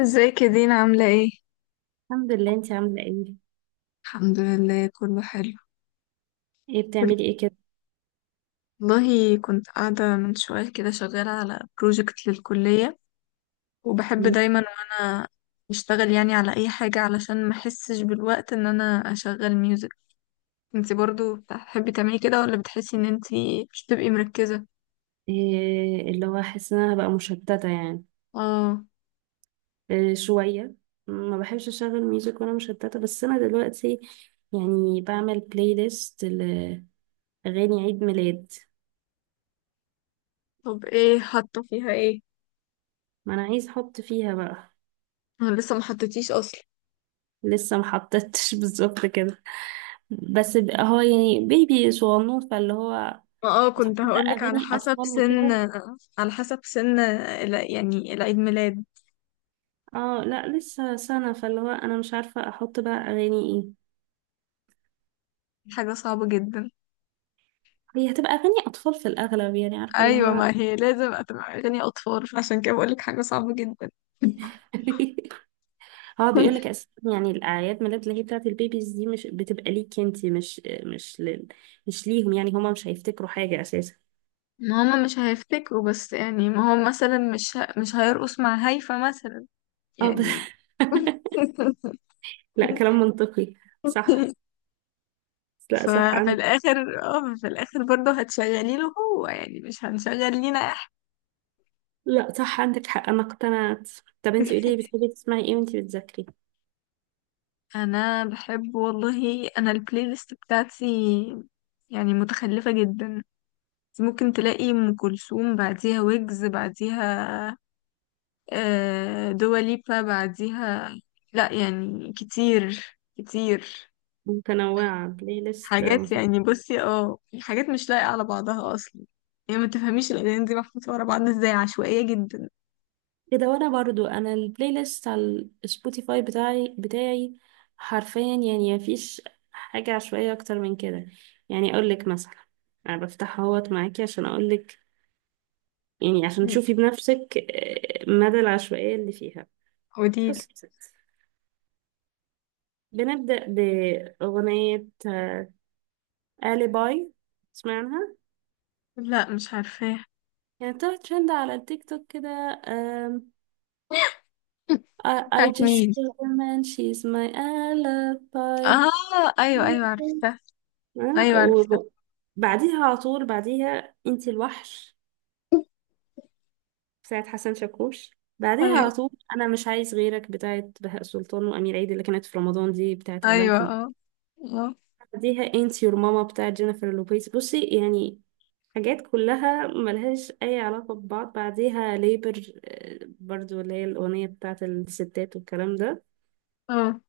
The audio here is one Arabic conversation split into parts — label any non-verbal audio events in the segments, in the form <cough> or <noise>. ازيك يا دينا، عاملة ايه؟ الحمد لله، انت عامله ايه؟ الحمد لله، كله حلو. ايه كله- بتعملي ايه كده؟ والله كنت قاعدة من شوية كده شغالة على بروجكت للكلية، وبحب دايما وانا بشتغل يعني على اي حاجة علشان ما احسش بالوقت ان انا اشغل ميوزك. انتي برضو بتحبي تعملي كده ولا بتحسي ان انتي مش بتبقي مركزة؟ إيه اللي هو حاسه ان انا هبقى مشتته يعني؟ اه. إيه، شويه. ما بحبش اشغل ميوزك وانا مشتته، بس انا دلوقتي يعني بعمل بلاي ليست لاغاني عيد ميلاد. طب ايه حاطة فيها ايه؟ ما انا عايز احط فيها بقى. انا لسه ما حطيتيش اصلا. لسه ما حطيتش <laughs> بالظبط كده. بس هو يعني بيبي صغنون فاللي هو ما هتحط كنت بقى هقولك على اغاني حسب اطفال سن، وكده. على حسب سن يعني العيد ميلاد. اه لا، لسه سنه فاللي هو انا مش عارفه احط بقى اغاني ايه. حاجة صعبة جدا. هي هتبقى أغاني أطفال في الأغلب، يعني عارفة اللي ايوه، هو. ما هي لازم هتبقى اغاني اطفال، عشان كده بقولك حاجه صعبه جدا. <laughs> <laughs> هو بيقول لك أساسا يعني الأعياد ميلاد اللي هي بتاعة البيبيز دي مش بتبقى ليكي، أنتي مش مش ليهم، يعني هما مش هيفتكروا حاجة أساسا. ما هما مش هيفتكروا، بس يعني ما هو مثلا مش هيرقص مع هيفا مثلا اه ده. يعني. <laughs> <laughs> لا، كلام منطقي. صح. لا صح ففي عندك. الاخر، في الاخر برضه هتشغلي له هو، يعني مش هنشغل لينا احنا. لا صح عندك حق، أنا اقتنعت. طب أنتي قولي لي <laughs> بتحبي تسمعي إيه وأنتي بتذاكري؟ انا بحب، والله انا البلاي ليست بتاعتي يعني متخلفه جدا. ممكن تلاقي ام كلثوم بعديها ويجز بعديها، دواليبا بعديها. لا يعني كتير كتير، متنوعة بلاي ليست حاجات يعني بصي، حاجات مش لايقة على بعضها اصلا. يعني ما تفهميش الاغاني دي محطوطة ورا بعض ازاي، عشوائية جدا. كده. وانا برضو انا البلاي ليست على السبوتيفاي بتاعي حرفيا يعني مفيش حاجة عشوائية اكتر من كده. يعني اقول لك مثلا، انا بفتحها اهوت معاكي عشان اقول لك، يعني عشان مم. تشوفي بنفسك مدى العشوائية اللي فيها. قوليلي. بصي يا ستي، بنبدأ بأغنية آلي باي، سمعناها. لا، مش عارفاه. يعني طلعت ترند على التيك توك كده. آم، <laughs> I بتاعت just مين؟ kill a man she's my alibi. اه، ايوه ايوه عرفتها، ايوه عرفتها. آه، وبعديها على طول بعديها انتي الوحش <laughs> بتاعت حسن شاكوش. بعديها ايوه على طول انا مش عايز غيرك بتاعت بهاء سلطان وامير عيد اللي كانت في رمضان دي بتاعت اعلان ايوه. كم. اه اه بعديها انتي يور ماما بتاعت جينيفر لوبيز. بصي يعني حاجات كلها ملهاش اي علاقة ببعض. بعديها ليبر برضو اللي هي الاغنية بتاعت الستات والكلام ده. اه.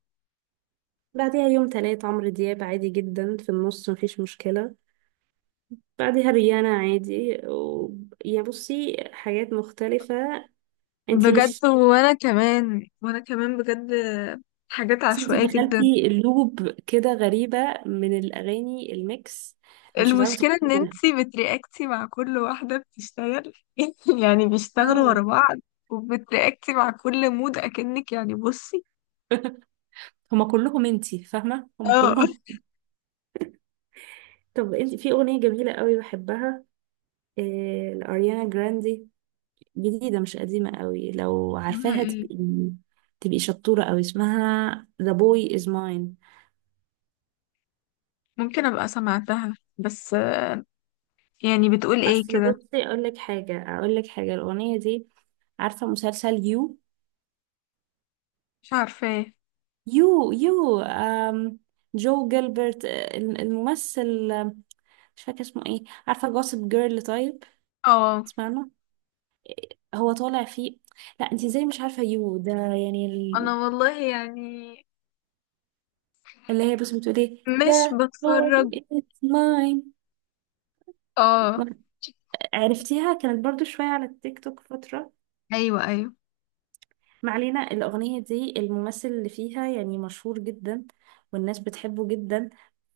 بعديها يوم تلات عمرو دياب عادي جدا في النص، مفيش مشكلة. بعدها ريانا عادي يعني بصي حاجات مختلفة. انتي بجد، مش. وانا كمان وانا كمان بجد، حاجات بس انتي عشوائية جدا. دخلتي لوب كده غريبة من الأغاني الميكس، أنا مش هتعرفي المشكلة ان تخرجي منها. انتي بترياكتي مع كل واحدة بتشتغل، <laughs> يعني بيشتغلوا ورا آه. بعض، وبترياكتي مع كل مود اكنك، يعني بصي. <laughs> هما كلهم، انتي فاهمة، هما اه. كلهم. طب انتي في أغنية جميلة قوي بحبها، لأريانا جراندي، جديدة مش قديمة قوي. لو اسمها عارفاها ايه؟ تبقي شطورة قوي. اسمها The Boy Is Mine. ممكن ابقى سمعتها، بس يعني بتقول ايه أصل كده؟ بصي أقول لك حاجة الأغنية دي. عارفة مسلسل يو مش عارفة ايه. يو يو أم جو جيلبرت، الممثل، مش فاكرة اسمه ايه. عارفة جوسب جيرل؟ طيب، اه. تسمعنا. هو طالع فيه. لا انت ازاي مش عارفة يو ده، يعني انا والله يعني اللي هي بس بتقول ايه مش ده هو بتفرج. it's mine. اه. عرفتيها؟ كانت برضو شوية على التيك توك فترة. ايوه ايوه. ما علينا، الأغنية دي الممثل اللي فيها يعني مشهور جدا والناس بتحبه جدا.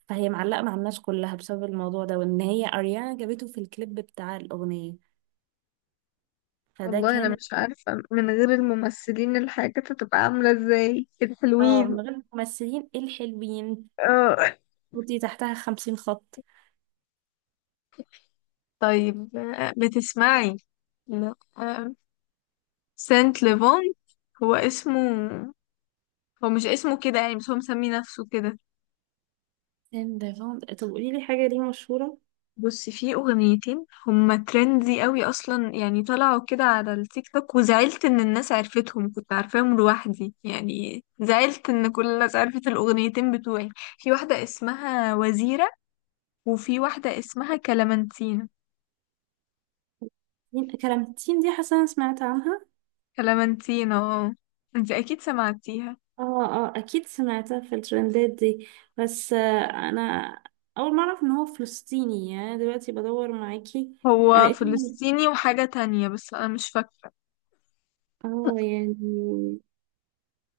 فهي معلقة مع الناس كلها بسبب الموضوع ده، وإن هي أريانا جابته في الكليب بتاع الأغنية، فده والله انا كان. مش عارفة من غير الممثلين الحاجة تبقى عاملة ازاي اه الحلوين. من غير الممثلين الحلوين. اه. خطي تحتها 50 خط. طيب، بتسمعي؟ لا. سانت ليفونت هو اسمه، هو مش اسمه كده يعني بس هو مسمي نفسه كده. طب قولي لي حاجة، دي مشهورة؟ بص، في اغنيتين هما ترندي قوي اصلا، يعني طلعوا كده على التيك توك وزعلت ان الناس عرفتهم، كنت عارفاهم لوحدي يعني، زعلت ان كل الناس عرفت الاغنيتين بتوعي. في واحدة اسمها وزيرة، وفي واحدة اسمها كلامنتينا. مين كلامتين دي؟ حاسة أنا سمعت عنها. كلامنتينا اه، انت اكيد سمعتيها. اه اه، أكيد سمعتها في الترندات دي. بس أنا أول مرة أعرف إن هو فلسطيني، يعني دلوقتي بدور معاكي. انا هو لقيت. فلسطيني وحاجة تانية بس انا مش فاكرة. اه يعني،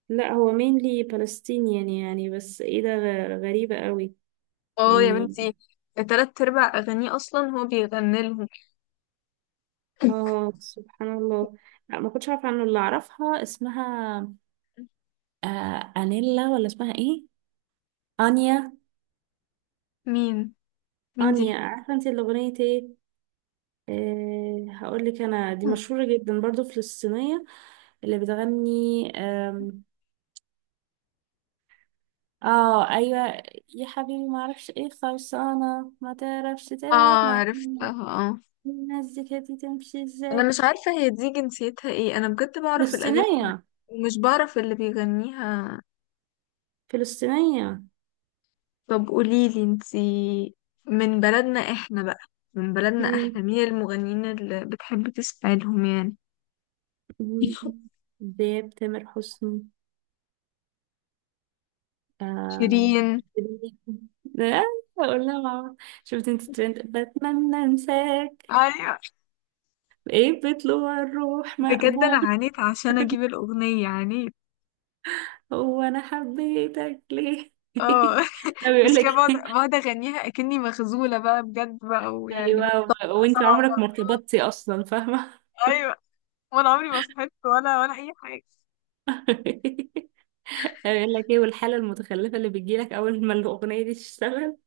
لا هو مينلي فلسطينيان يعني بس ايه ده، غريبة قوي اه يا يعني. بنتي، التلات ارباع اغانيه اصلا هو بيغني لهم. اه سبحان الله. لا، ما كنتش عارفة عنه. اللي اعرفها اسمها انيلا ولا اسمها ايه؟ انيا. مين؟ مين دي؟ انيا، عارفة انت الاغنية ايه؟ هقول لك انا، دي مشهورة جدا برضو فلسطينية. اللي بتغني اه ايوه. يا حبيبي ما اعرفش ايه خلصانة ما تعرفش اه، تلعب مع. عرفتها. اه. الناس دي كانت تمشي انا ازاي؟ مش عارفه هي دي جنسيتها ايه، انا بجد بعرف الاغاني فلسطينية. ومش بعرف اللي بيغنيها. فلسطينية. طب قوليلي انتي، من بلدنا احنا بقى، من بلدنا مم. احنا مين المغنيين اللي بتحبي تسمعي لهم يعني؟ مم. <laughs> دياب، تامر حسني. آه. شيرين. <laughs> لا، اقول لها ماما. شفت انت الترند بتمنى انساك؟ ايوه، ايه بطلوع الروح بجد انا مقبول. عانيت عشان اجيب الاغنيه، عانيت. هو انا حبيتك ليه اه. <laughs> <laughs> لا، بيقول مش لك كده، <laughs> بقعد إيه؟ بقعد اغنيها اكني مخزوله بقى بجد بقى ويعني بنبقى ايوه وانت سبع عمرك مرات. ما ارتبطتي اصلا، فاهمه. ايوه. وانا عمري ما صحيت ولا اي حاجه. <laughs> بيقول لك ايه والحاله المتخلفه اللي بتجيلك اول ما الاغنيه دي تشتغل.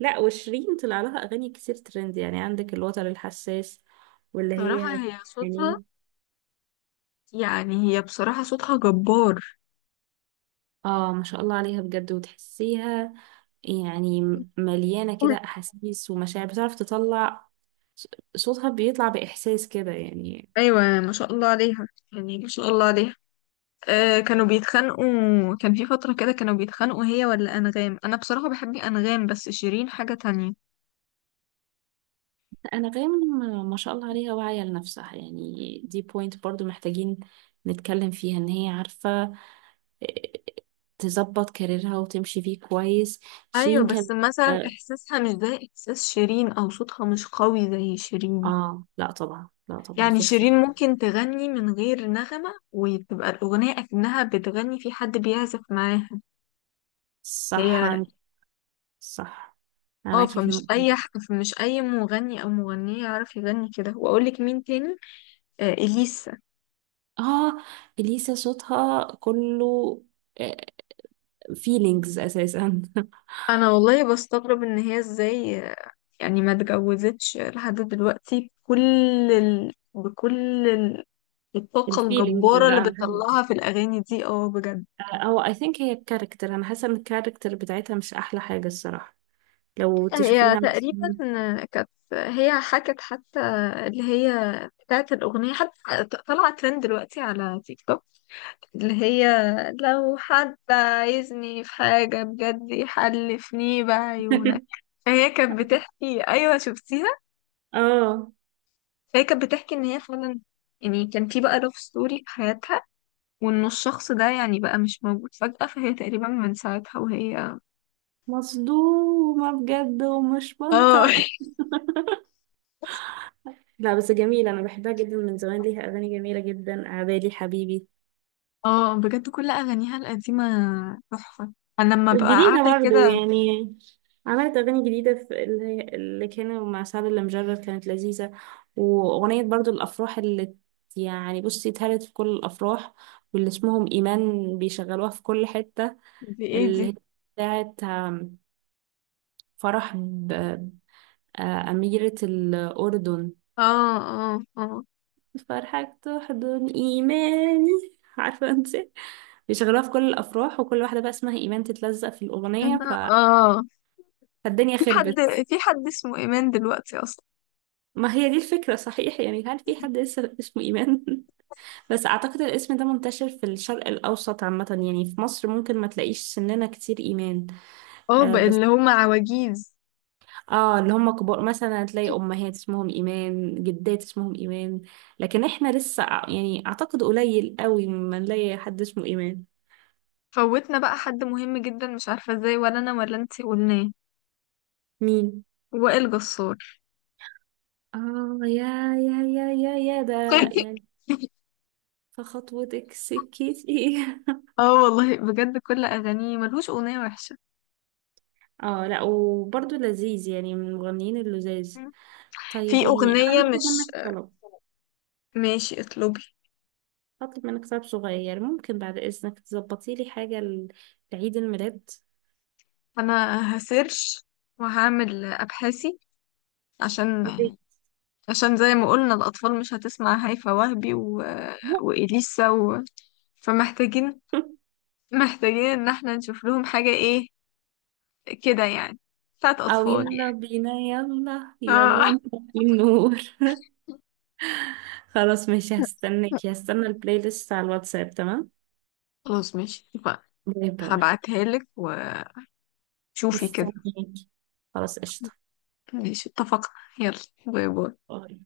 لا، وشيرين طلع لها اغاني كتير ترند، يعني عندك الوتر الحساس واللي بصراحه هي هي صوتها، يعني. يعني هي بصراحه صوتها جبار. اه ما شاء الله عليها بجد، وتحسيها يعني مليانة كده احاسيس ومشاعر بتعرف تطلع. ص- صوتها بيطلع باحساس كده يعني. ايوه ما شاء الله عليها، يعني ما شاء الله عليها. آه، كانوا بيتخانقوا، كان في فتره كده كانوا بيتخانقوا هي ولا انغام، انا بصراحه بحب انغام بس شيرين حاجه تانية. انغام ما شاء الله عليها، واعية لنفسها، يعني دي بوينت برضو محتاجين نتكلم فيها ان هي عارفة آه، تظبط كاريرها وتمشي فيه كويس. ايوه، شيرين بس كان. مثلا اه. احساسها مش زي احساس شيرين او صوتها مش قوي زي شيرين. لا طبعا لا طبعا يعني في شيرين اختلاف. ممكن تغني من غير نغمة وتبقى الأغنية أكنها بتغني في حد بيعزف معاها. صح هي. انت. صح. انا اه، معاكي في فمش النقطة دي. فمش أي مغني أو مغنية يعرف يغني كده. وأقولك مين تاني؟ آه، إليسا. اه، اليسا صوتها كله فيلينجز اساسا. أنا والله بستغرب إن هي إزاي، يعني ما اتجوزتش لحد دلوقتي، بكل بكل <laughs> الطاقة الفيلينجز الجبارة اللي اللي عندها دي. بتطلعها في الأغاني دي، اه بجد. او اي ثينك هي الكاركتر، انا حاسه ان الكاركتر بتاعتها مش احلى حاجه الصراحه. لو هي تشوفيها تقريبا مثلا. كانت هي حكت حتى، اللي هي بتاعت الأغنية حتى طالعة ترند دلوقتي على تيك توك، اللي هي لو حد عايزني في حاجة بجد يحلفني بعيونك. <laughs> فهي كانت بتحكي أيوة شفتيها، اه فهي كانت بتحكي إن هي فعلا يعني كان في بقى لاف ستوري في حياتها، وإن الشخص ده يعني بقى مش موجود فجأة، فهي تقريبا من ساعتها وهي. مصدومه بجد ومش اه. منطق. <laughs> لا بس جميله، انا بحبها جدا من زمان. ليها اغاني جميله جدا، عبالي حبيبي. اه، بجد كل اغانيها القديمه تحفه. انا لما ببقى جديدة قاعده برضه كده. يعني. عملت أغاني جديدة، في اللي كانوا مع سعد اللي مجرد كانت لذيذة. وأغنية برضه الأفراح اللي يعني بصي اتهرت في كل الأفراح واللي اسمهم إيمان بيشغلوها في كل حتة. دي ايه دي؟ اللي هي بتاعت فرح أميرة الأردن. اه اه اه فرحك تحضن إيماني <laughs> عارفة أنت، بيشغلوها في كل الأفراح وكل واحدة بقى اسمها إيمان تتلزق في الأغنية اه. فالدنيا في حد، خربت. في حد اسمه ايمان دلوقتي اصلا؟ ما هي دي الفكرة، صحيح، يعني هل في حد لسه اسمه إيمان؟ <laughs> بس أعتقد الاسم ده منتشر في الشرق الأوسط عامة، يعني في مصر ممكن ما تلاقيش سننا كتير إيمان. اه، آه بقى بس، اللي هم عواجيز. آه اللي هم كبار مثلا تلاقي أمهات اسمهم إيمان، جدات اسمهم إيمان. لكن إحنا لسه يعني أعتقد قليل قوي ما نلاقي حد اسمه إيمان. فوتنا بقى حد مهم جدا مش عارفه ازاي، ولا انا ولا انتي قلناه. مين؟ وائل جسار. آه يا يا يا يا يا ده <laughs> يعني. فخطوتك سكتي. <laughs> اه والله بجد كل اغانيه ملهوش اغنيه وحشه. اه لا، وبرضه لذيذ يعني من المغنيين اللذاذ. طيب في يعني انا اغنيه هطلب مش. منك طلب. ماشي اطلبي. هطلب منك طلب صغير، ممكن بعد اذنك تظبطي لي حاجه لعيد الميلاد؟ انا هسيرش وهعمل ابحاثي عشان، يا ريت. عشان زي ما قلنا الأطفال مش هتسمع هيفا وهبي وإليسا فمحتاجين، <laughs> محتاجين إن احنا نشوف لهم حاجة إيه كده يعني، بتاعت او أطفال يلا يعني. بينا يلا يلا آه. نطفي النور. <laughs> خلاص ماشي، هستناكي، <laughs> هستنى البلاي ليست على الواتساب، تمام. خلاص ماشي اتفقنا. باي باي. هبعتها لك وشوفي كده. مستنياكي. خلاص قشطه. ماشي اتفقنا. يلا، باي باي. باي.